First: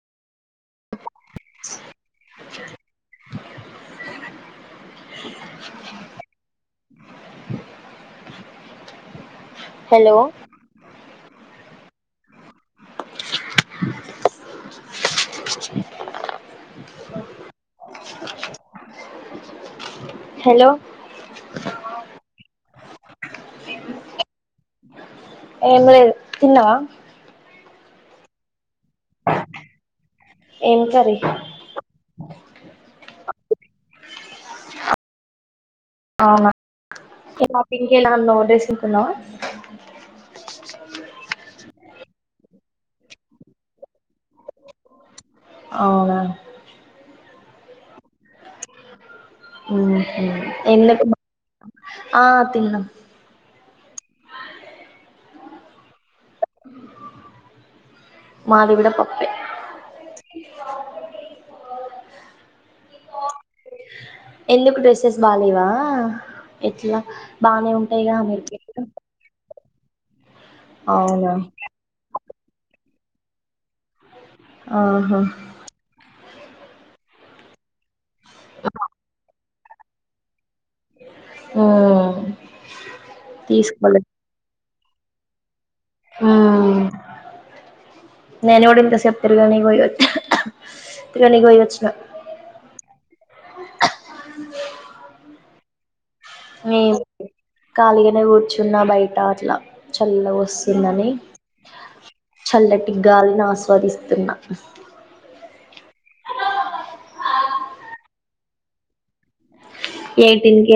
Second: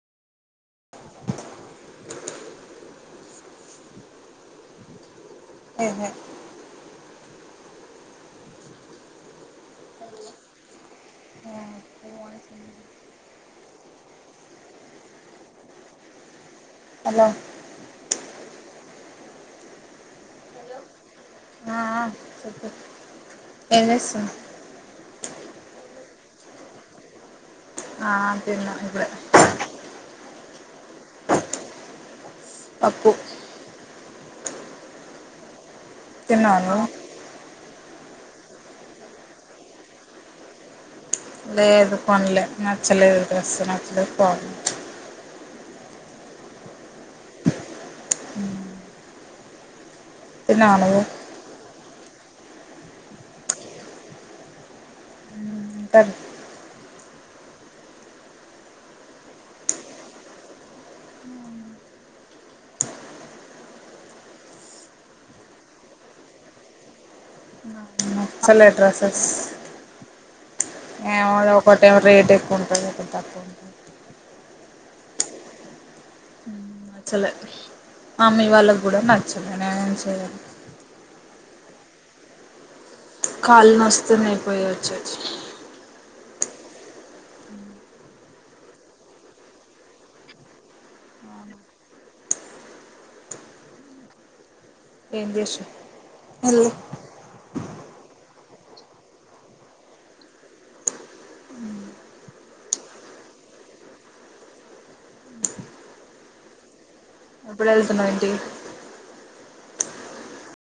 hello hello మీ voice ఇనిపి hello hello ఏంచేస్తున ఏం లేదు తిన్నవా ఆ తిన్న ఇపుడే ఏం కర్రీ పప్పు తిన్నావా నువ్వు ఇంకెలా ఉన్నావు డెసులుకొన్న లేదు ఫన్లే నచ్చలేదు డ్రెస్ నచ్చలేదు ఫోన్ ఆ ఊహు తిన్నావా ఎందు నువ్వు ఆ తిన్నం ఉన్టన్ మాది గుడ పప్పే ఎందుకు డెస్సెస్ బాలేవా ఎట్లా బానే ఉం నచ్చలే డ్రస్సెస్ అవునా ఏమో ఒకటి రేట్ ఎక్కువ ఉంటది ఒకటి తక్కువ ఉంటది ఆహా నచ్చలే మమ్మీ వాళ్ళకు గుడా నచ్చలే నేనేేం చేయాలి ఉమ్ కాళ్ళు తీసుకోలే నుస్తూనాయి పోయచచ్చి నేను కూడా ఇంత సెపు తిరగని పోయి వచ్చ తిరగనికి పొయి వచ్చిన ఏం చేష్న అ ఖాళీగానే కూర్చున్న బయట అట్లా చల్ల వస్తుందని చల్లటి గాలిని ఆస్వాదిస్తున్నా ఎప్పుడెళ్తున్నాంటి ఏంటింగే